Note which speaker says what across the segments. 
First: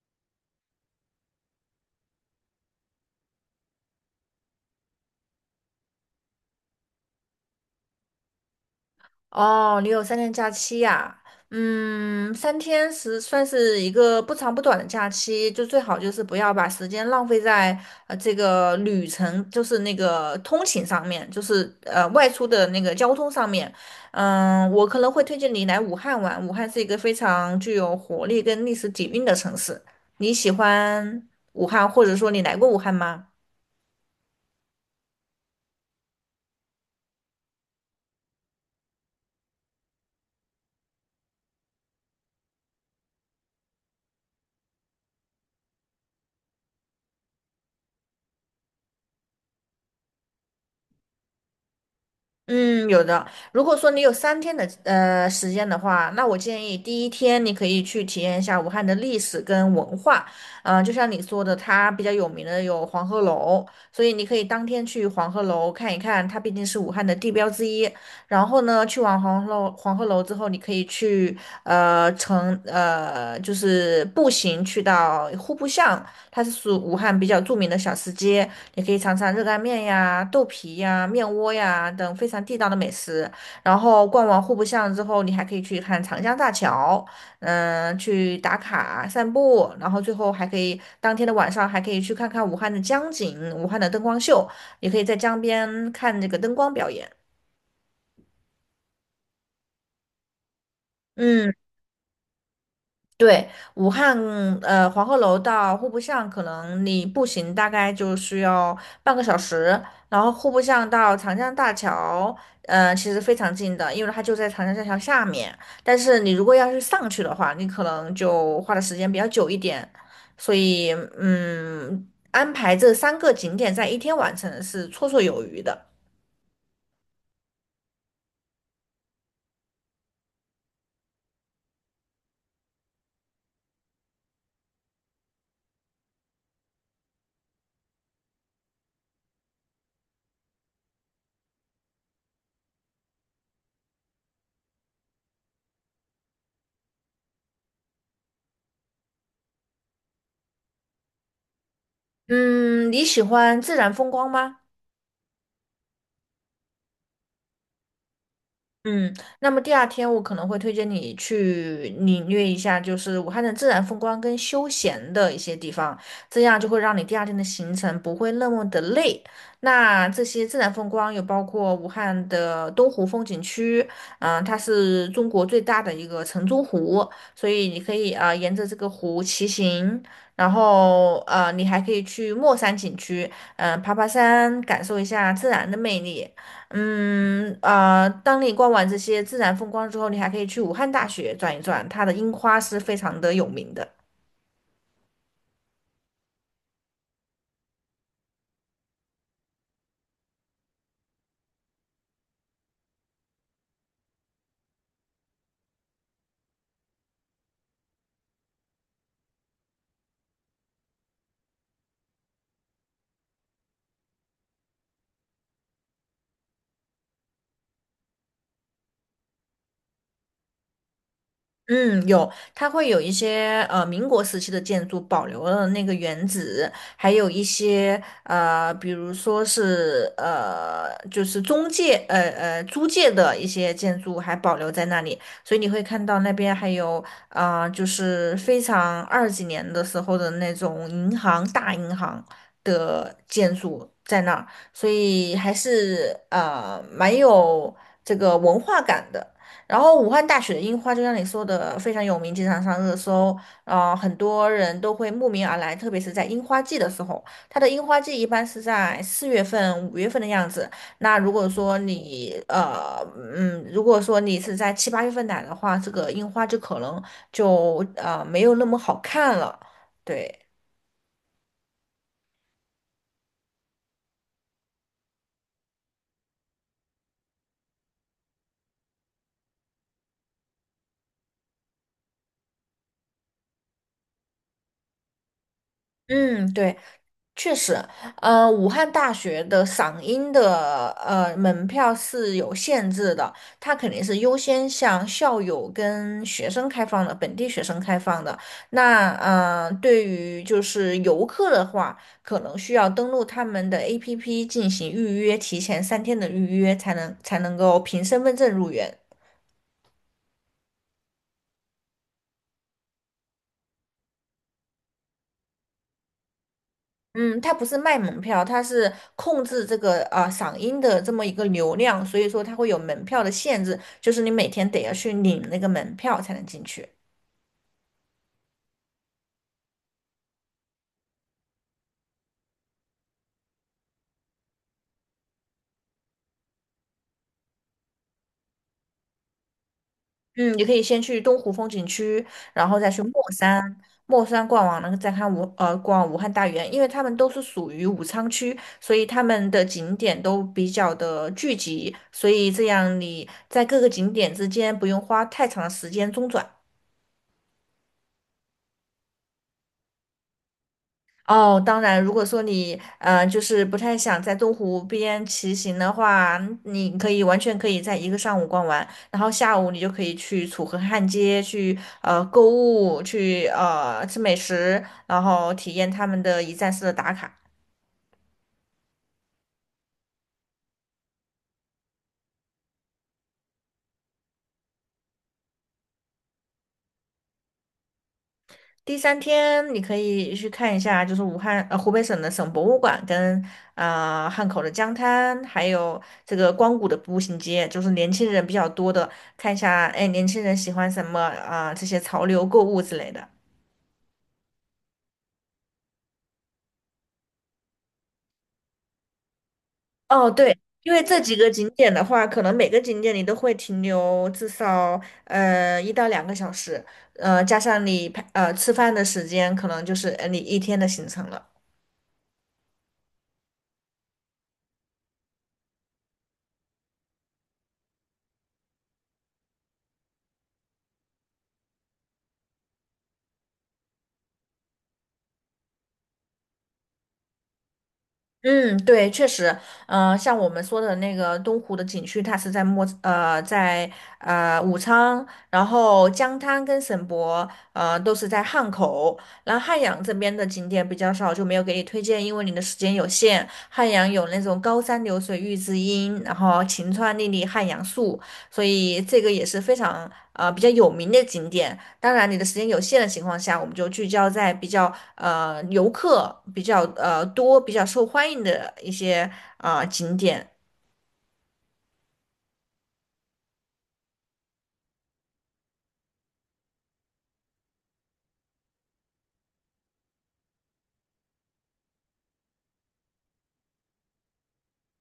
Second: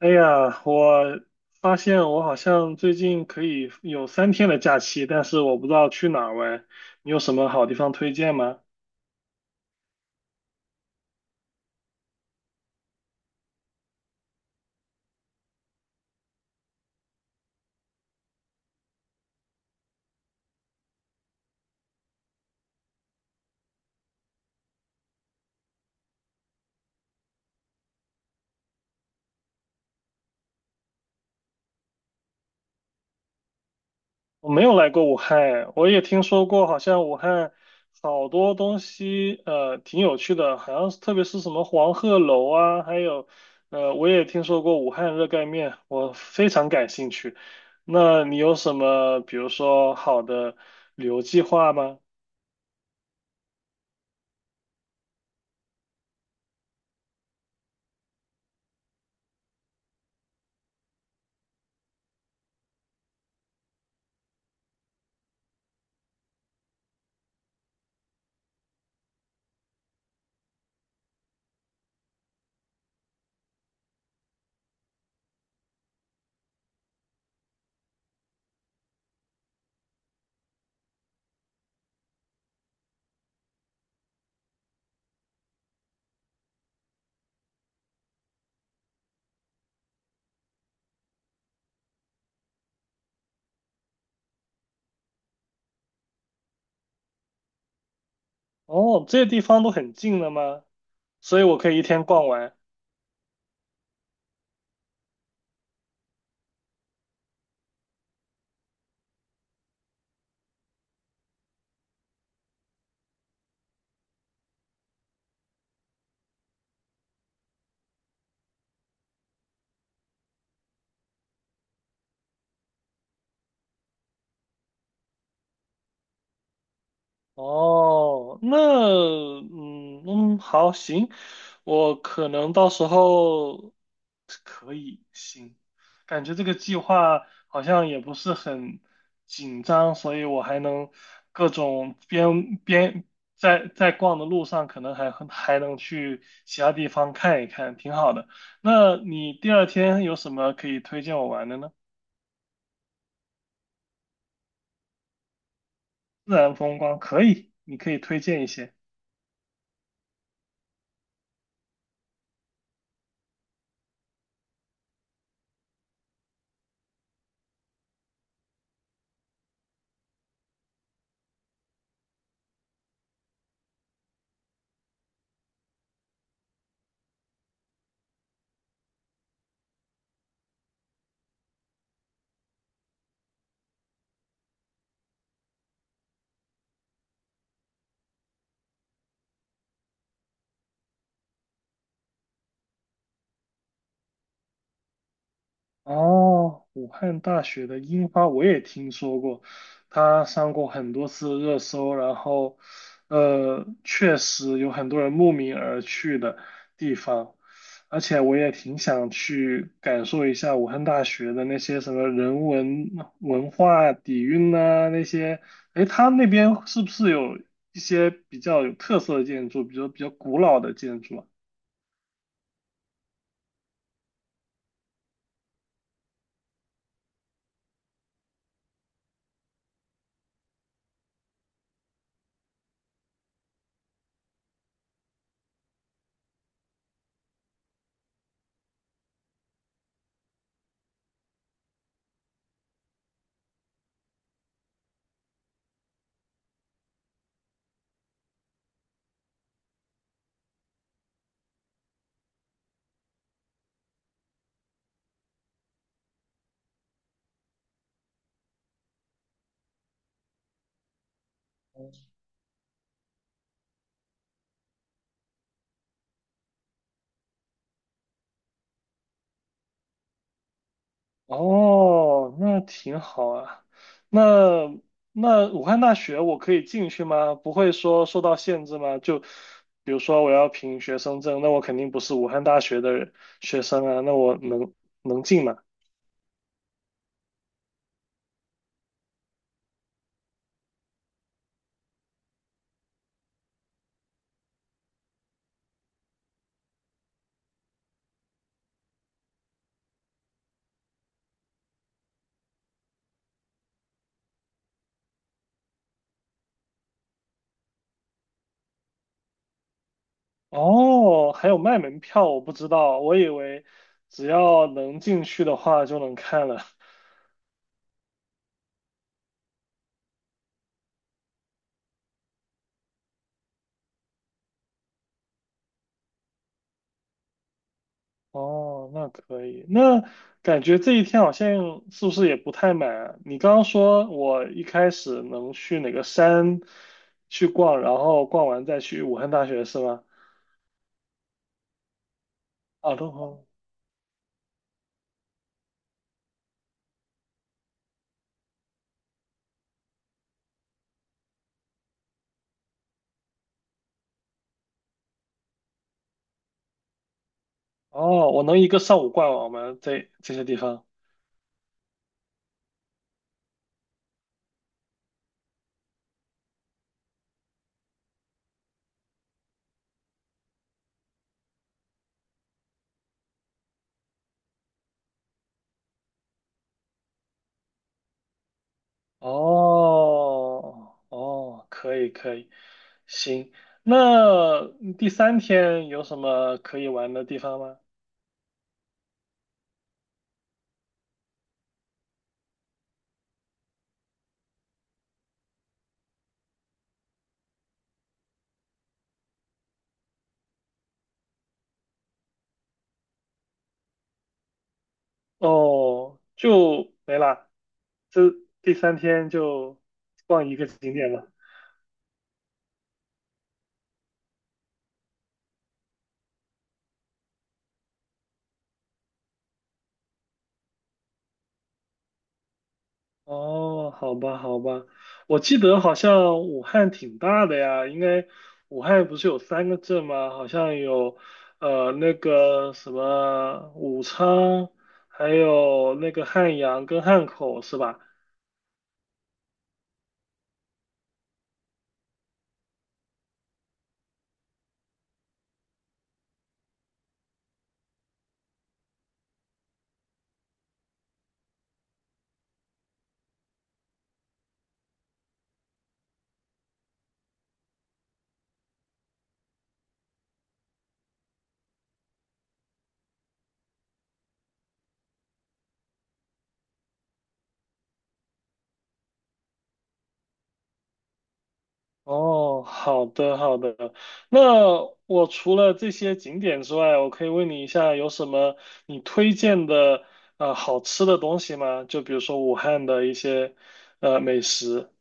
Speaker 1: 哎呀，我发现我好像最近可以有三天的假期，但是我不知道去哪儿玩。你有什么好地方推荐吗？
Speaker 2: 哦，你有三天假期呀？三天是算是一个不长不短的假期，就最好就是不要把时间浪费在这个旅程，就是那个通勤上面，就是外出的那个交通上面。嗯，我可能会推荐你来武汉玩，武汉是一个非常具有活力跟历史底蕴的城市。你喜欢武汉，或者说你来过武汉吗？
Speaker 1: 我没有来过武汉哎我也听说过，好像武汉好多东西挺有趣的，好像是特别是什么黄鹤楼啊，还有我也听说过武汉热干面，我非常感兴趣。那你有什么比如说好的旅游计划吗？
Speaker 2: 嗯，有的。如果说你有三天的时间的话，那我建议第一天你可以去体验一下武汉的历史跟文化。嗯、就像你说的，它比较有名的有黄鹤楼，所以你可以当天去黄鹤楼看一看，它毕竟是武汉的地标之一。然后呢，去完黄鹤楼之后，你可以去呃乘呃就是步行去到户部巷，它是属武汉比较著名的小吃街，你可以尝尝热干面呀、豆皮呀、面窝呀等非常地道的美食。然后逛完户部巷之后，你还可以去看长江大桥，嗯，去打卡散步，然后最后还可以当天的晚上还可以去看看武汉的江景、武汉的灯光秀，也可以在江边看这个灯光表演。
Speaker 1: 哦，这些地方都很近的吗？所以
Speaker 2: 嗯。
Speaker 1: 我可以一天逛完。
Speaker 2: 对，武汉黄鹤楼到户部巷，可能你步行大概就需要半个小时，然后户部巷到长江大桥，其实非常近的，因为它就在长江大桥下面。但是你如果要是上去的话，你可能就花的时间比较久一点，所以嗯，安排这三个景点在一天完成是绰绰有余的。
Speaker 1: 哦，那嗯嗯，好，行，我可能到时候可以，行，感觉这个计划好像也不是很紧张，所以我还能各种边边在逛的路上，可能还能去其他地方看一看，挺好的。那你第二天有什么可以推荐我玩的呢？
Speaker 2: 嗯，你喜欢自然风光吗？
Speaker 1: 自然风光可以，你可以推荐一些。
Speaker 2: 嗯，那么第二天我可能会推荐你去领略一下，就是武汉的自然风光跟休闲的一些地方，这样就会让你第二天的行程不会那么的累。那这些自然风光有包括武汉的东湖风景区，嗯、它是中国最大的一个城中湖，所以你可以啊、沿着这个湖骑行，然后你还可以去墨山景区，嗯、爬爬山，感受一下自然的魅力。当你逛完这些自然风光之后，你还可以去武汉大学转一转，它的樱花是非常的有名的。
Speaker 1: 哦，武汉大学的樱花我也听说过，它上过很多次热搜，然后，确实有很多人慕名而去的地方，而且我也挺想去感受一下武汉大学的那些什么人文文化底蕴呐、那些，诶，它那边是不是有一些比较有特色的建筑，比如比较古老的建筑啊？
Speaker 2: 嗯，有，它会有一些民国时期的建筑保留了那个原址，还有一些比如说是就是中介租界的一些建筑还保留在那里，所以你会看到那边还有啊、就是非常二几年的时候的那种大银行的建筑在那儿，所以还是蛮有这个文化感的。然后武汉大学的樱花，就像你说的，非常有名，经常上热搜，啊，很多人都会慕名而来，特别是在樱花季的时候。它的樱花季一般是在四月份、五月份的样子。那如果说如果说你是在七八月份来的话，这个樱花就可能没有那么好看了。对，
Speaker 1: 哦，那挺好啊。那武汉大学我可以进去吗？不会说受到限制吗？就比如说我要凭学生证，那我肯定不是武汉大学的学生啊，那我能进吗？
Speaker 2: 嗯，对。确实，武汉大学的嗓音的门票是有限制的，它肯定是优先向校友跟学生开放的，本地学生开放的。对于就是游客的话，可能需要登录他们的 APP 进行预约，提前三天的预约才能够凭身份证入园。
Speaker 1: 哦，还有卖门票，我不知道，我以为只要能进去的话就能看了。
Speaker 2: 嗯，它不是卖门票，它是控制这个嗓音的这么一个流量，所以说它会有门票的限制，就是你每天得要去领那个门票才能进去。
Speaker 1: 哦，那可以。那感觉这一天好像是不是也不太满啊？你刚刚说我一开始能去哪个山去逛，然后逛完再去武汉大学是吗？
Speaker 2: 嗯，你可以先去东湖风景区，然后再
Speaker 1: 啊，
Speaker 2: 去墨
Speaker 1: 东方。
Speaker 2: 山，墨山逛完了再看逛武汉大园，因为他们都是属于武昌区，所以他们的景点都比较的聚集，所以这样你在各个景点之间不用花太长的时间中转。
Speaker 1: 哦，我能一个上午逛完我们这些地方。
Speaker 2: 哦，当然，如果说就是不太想在东湖边骑行的话，你可以完全可以在一个上午逛完，然后下午你就可以去楚河汉街去购物，去吃美食，然后体验他们的一站式的打卡。
Speaker 1: 哦，哦，可以可以，行。那第三天有什么可以玩的地方吗？
Speaker 2: 第三天你可以去看一下，就是湖北省的省博物馆跟啊、汉口的江滩，还有这个光谷的步行街，就是年轻人比较多的，看一下哎年轻人喜欢什么啊、这些潮流购物之类的。
Speaker 1: 哦，就没了，这第三天就
Speaker 2: 哦，
Speaker 1: 逛
Speaker 2: 对，
Speaker 1: 一个
Speaker 2: 因
Speaker 1: 景
Speaker 2: 为
Speaker 1: 点
Speaker 2: 这
Speaker 1: 了。
Speaker 2: 几个景点的话，可能每个景点你都会停留至少一到两个小时，加上你吃饭的时间，可能就是你一天的行程了。
Speaker 1: 哦，好吧，好吧，我记得好像武汉挺大的呀，应该武汉不是有三个镇吗？好像有那个什么武昌，还有那个汉阳跟汉口是吧？
Speaker 2: 嗯，对，确实，嗯、像我们说的那个东湖的景区，它是在武昌，然后江滩跟省博，都是在汉口。然后汉阳这边的景点比较少，就没有给你推荐，因为你的时间有限。汉阳有那种高山流水遇知音，然后晴川历历汉阳树，所以这个也是非常比较有名的景点。当然，你的时间有限的情况下，我们就聚焦在比较游客比较多、比较受欢迎的一些啊、景点。
Speaker 1: 哦，好的好的。那我除了这些景点之外，我可以问你一下，有什么你推荐的好吃的东西吗？就比如说武汉的一些美食。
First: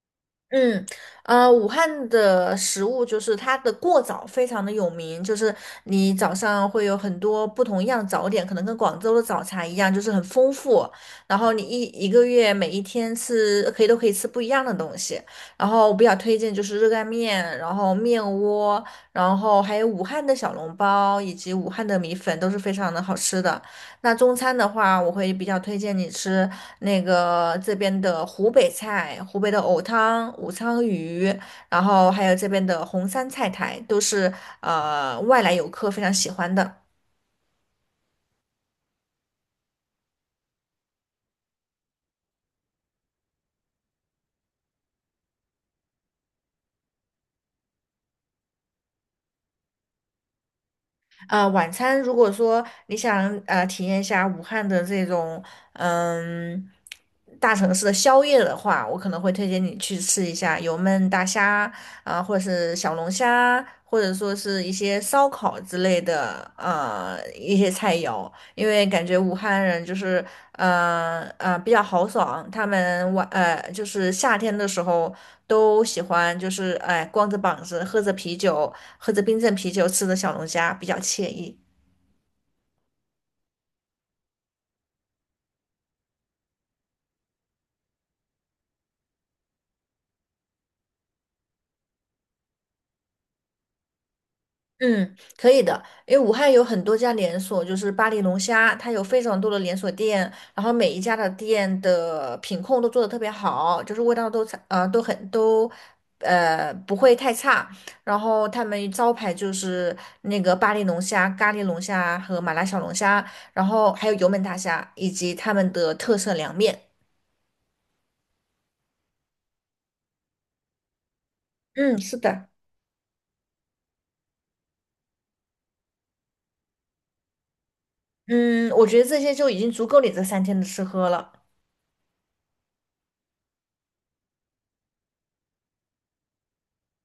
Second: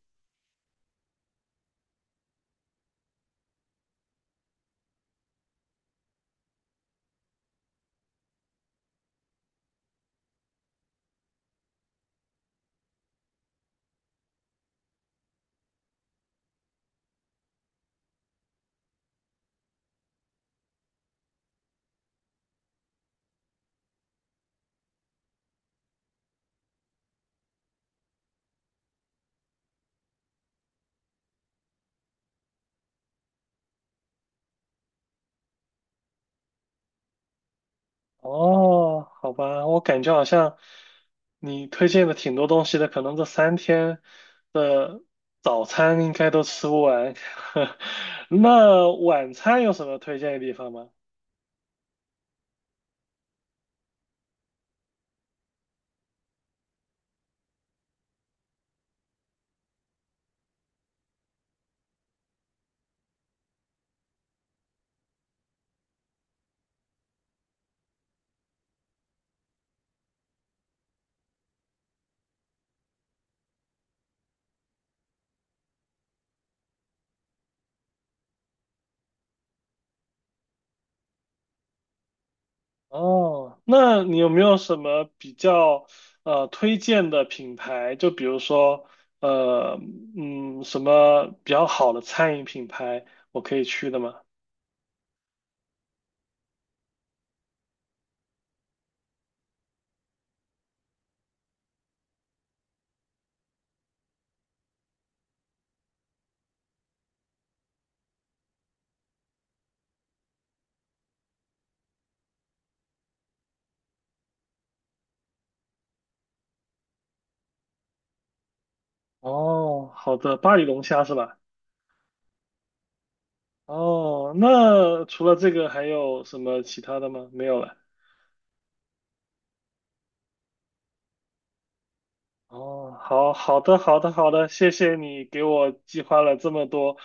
Speaker 2: 嗯，武汉的食物就是它的过早非常的有名，就是你早上会有很多不同样的早点，可能跟广州的早茶一样，就是很丰富。然后你一个月每一天吃可以都可以吃不一样的东西。然后我比较推荐就是热干面，然后面窝，然后还有武汉的小笼包以及武汉的米粉都是非常的好吃的。那中餐的话，我会比较推荐你吃那个这边的湖北菜，湖北的藕汤、武昌鱼，然后还有这边的红山菜苔，都是外来游客非常喜欢的。
Speaker 1: 哦，好吧，我感觉好像你推荐的挺多东西的，可能这三天的早餐应该都吃不完。那晚餐有什么推荐的地方吗？
Speaker 2: 晚餐如果说你想体验一下武汉的这种嗯大城市的宵夜的话，我可能会推荐你去吃一下油焖大虾啊、或者是小龙虾，或者说是一些烧烤之类的一些菜肴，因为感觉武汉人就是比较豪爽，他们就是夏天的时候。都喜欢，就是哎，光着膀子，喝着啤酒，喝着冰镇啤酒，吃着小龙虾，比较惬意。
Speaker 1: 哦，那你有没有什么比较推荐的品牌？就比如说呃什么比较好的餐饮品牌，我可以去的吗？
Speaker 2: 嗯，可以的，因为武汉有很多家连锁，就是巴黎龙虾，它有非常多的连锁店，然后每一家的店的品控都做得特别好，就是味道都差呃都很都呃不会太差。然后他们招牌就是那个巴黎龙虾、咖喱龙虾和麻辣小龙虾，然后还有油焖大虾以及他们的特色凉面。
Speaker 1: 哦，好的，巴黎龙虾是吧？
Speaker 2: 嗯，是的。
Speaker 1: 哦，那除了这个还有什么其他的吗？没有了。
Speaker 2: 嗯，我觉得这些就已经足够你这三天的吃喝了。
Speaker 1: 哦，好好的，好的，好的，谢谢你给我计划了这么多，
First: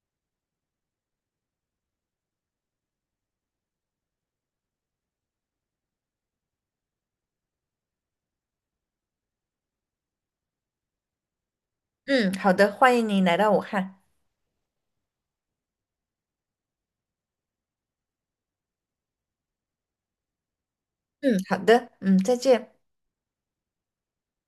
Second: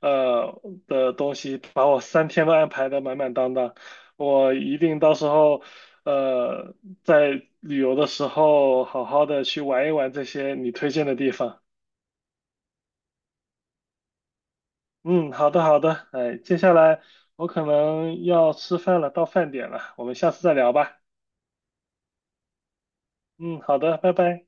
Speaker 1: 呃的东西，把我三天都安排的满满当当。我一定到时候，呃，在旅游的时候好好的去玩一玩这些你推荐的地方。
Speaker 2: 嗯，好的，欢迎你来到武汉。
Speaker 1: 嗯，好的，好的，哎，接下来我可能要吃饭了，到饭点了，我们下次再聊吧。
Speaker 2: 嗯，好的，嗯，再见。
Speaker 1: 嗯，好的，拜拜。